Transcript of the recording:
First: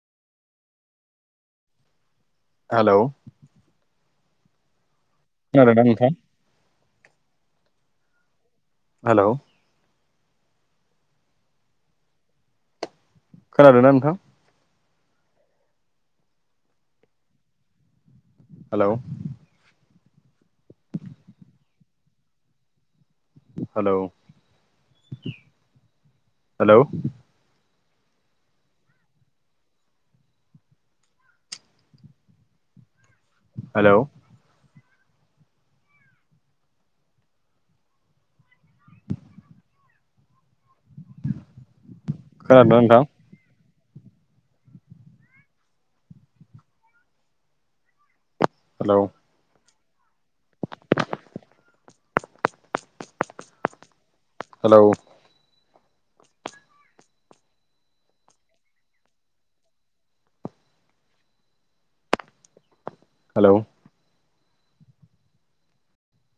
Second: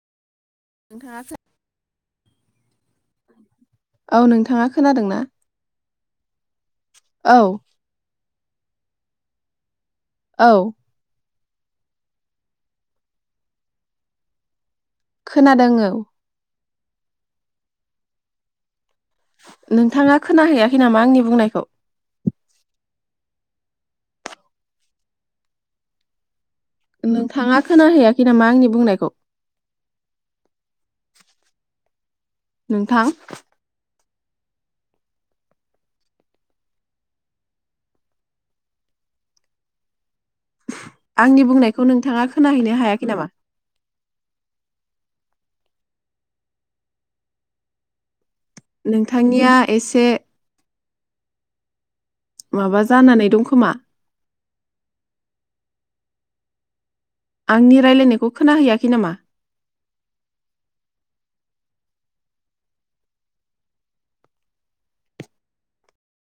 नोंथाङा सा हेल' औ नोंथाङा खोनादों ना? खोनादोंना नोंथां? औ हेल'। औ खोनादोंना नोंथां? खोनादों औ हेल' नोंथाङा खोना हैैयाखै नामा आंनि बुंनायखौ। हेल' हेल' नोंथाङा खोनाहैयाखै नामा आंनि बुंनायखौ? नोंथां हेलौ आंनि बुंनायखौ नोंथाङा खोनादोंना खोनाहैनो नोंथां हायाखै नामा? हेलौ नोंथांनिया एसे माबा जानानै दंखोमा? हेलौ आंनि रायलायनायखौ खोनााहैयाखै नामा? हेलौ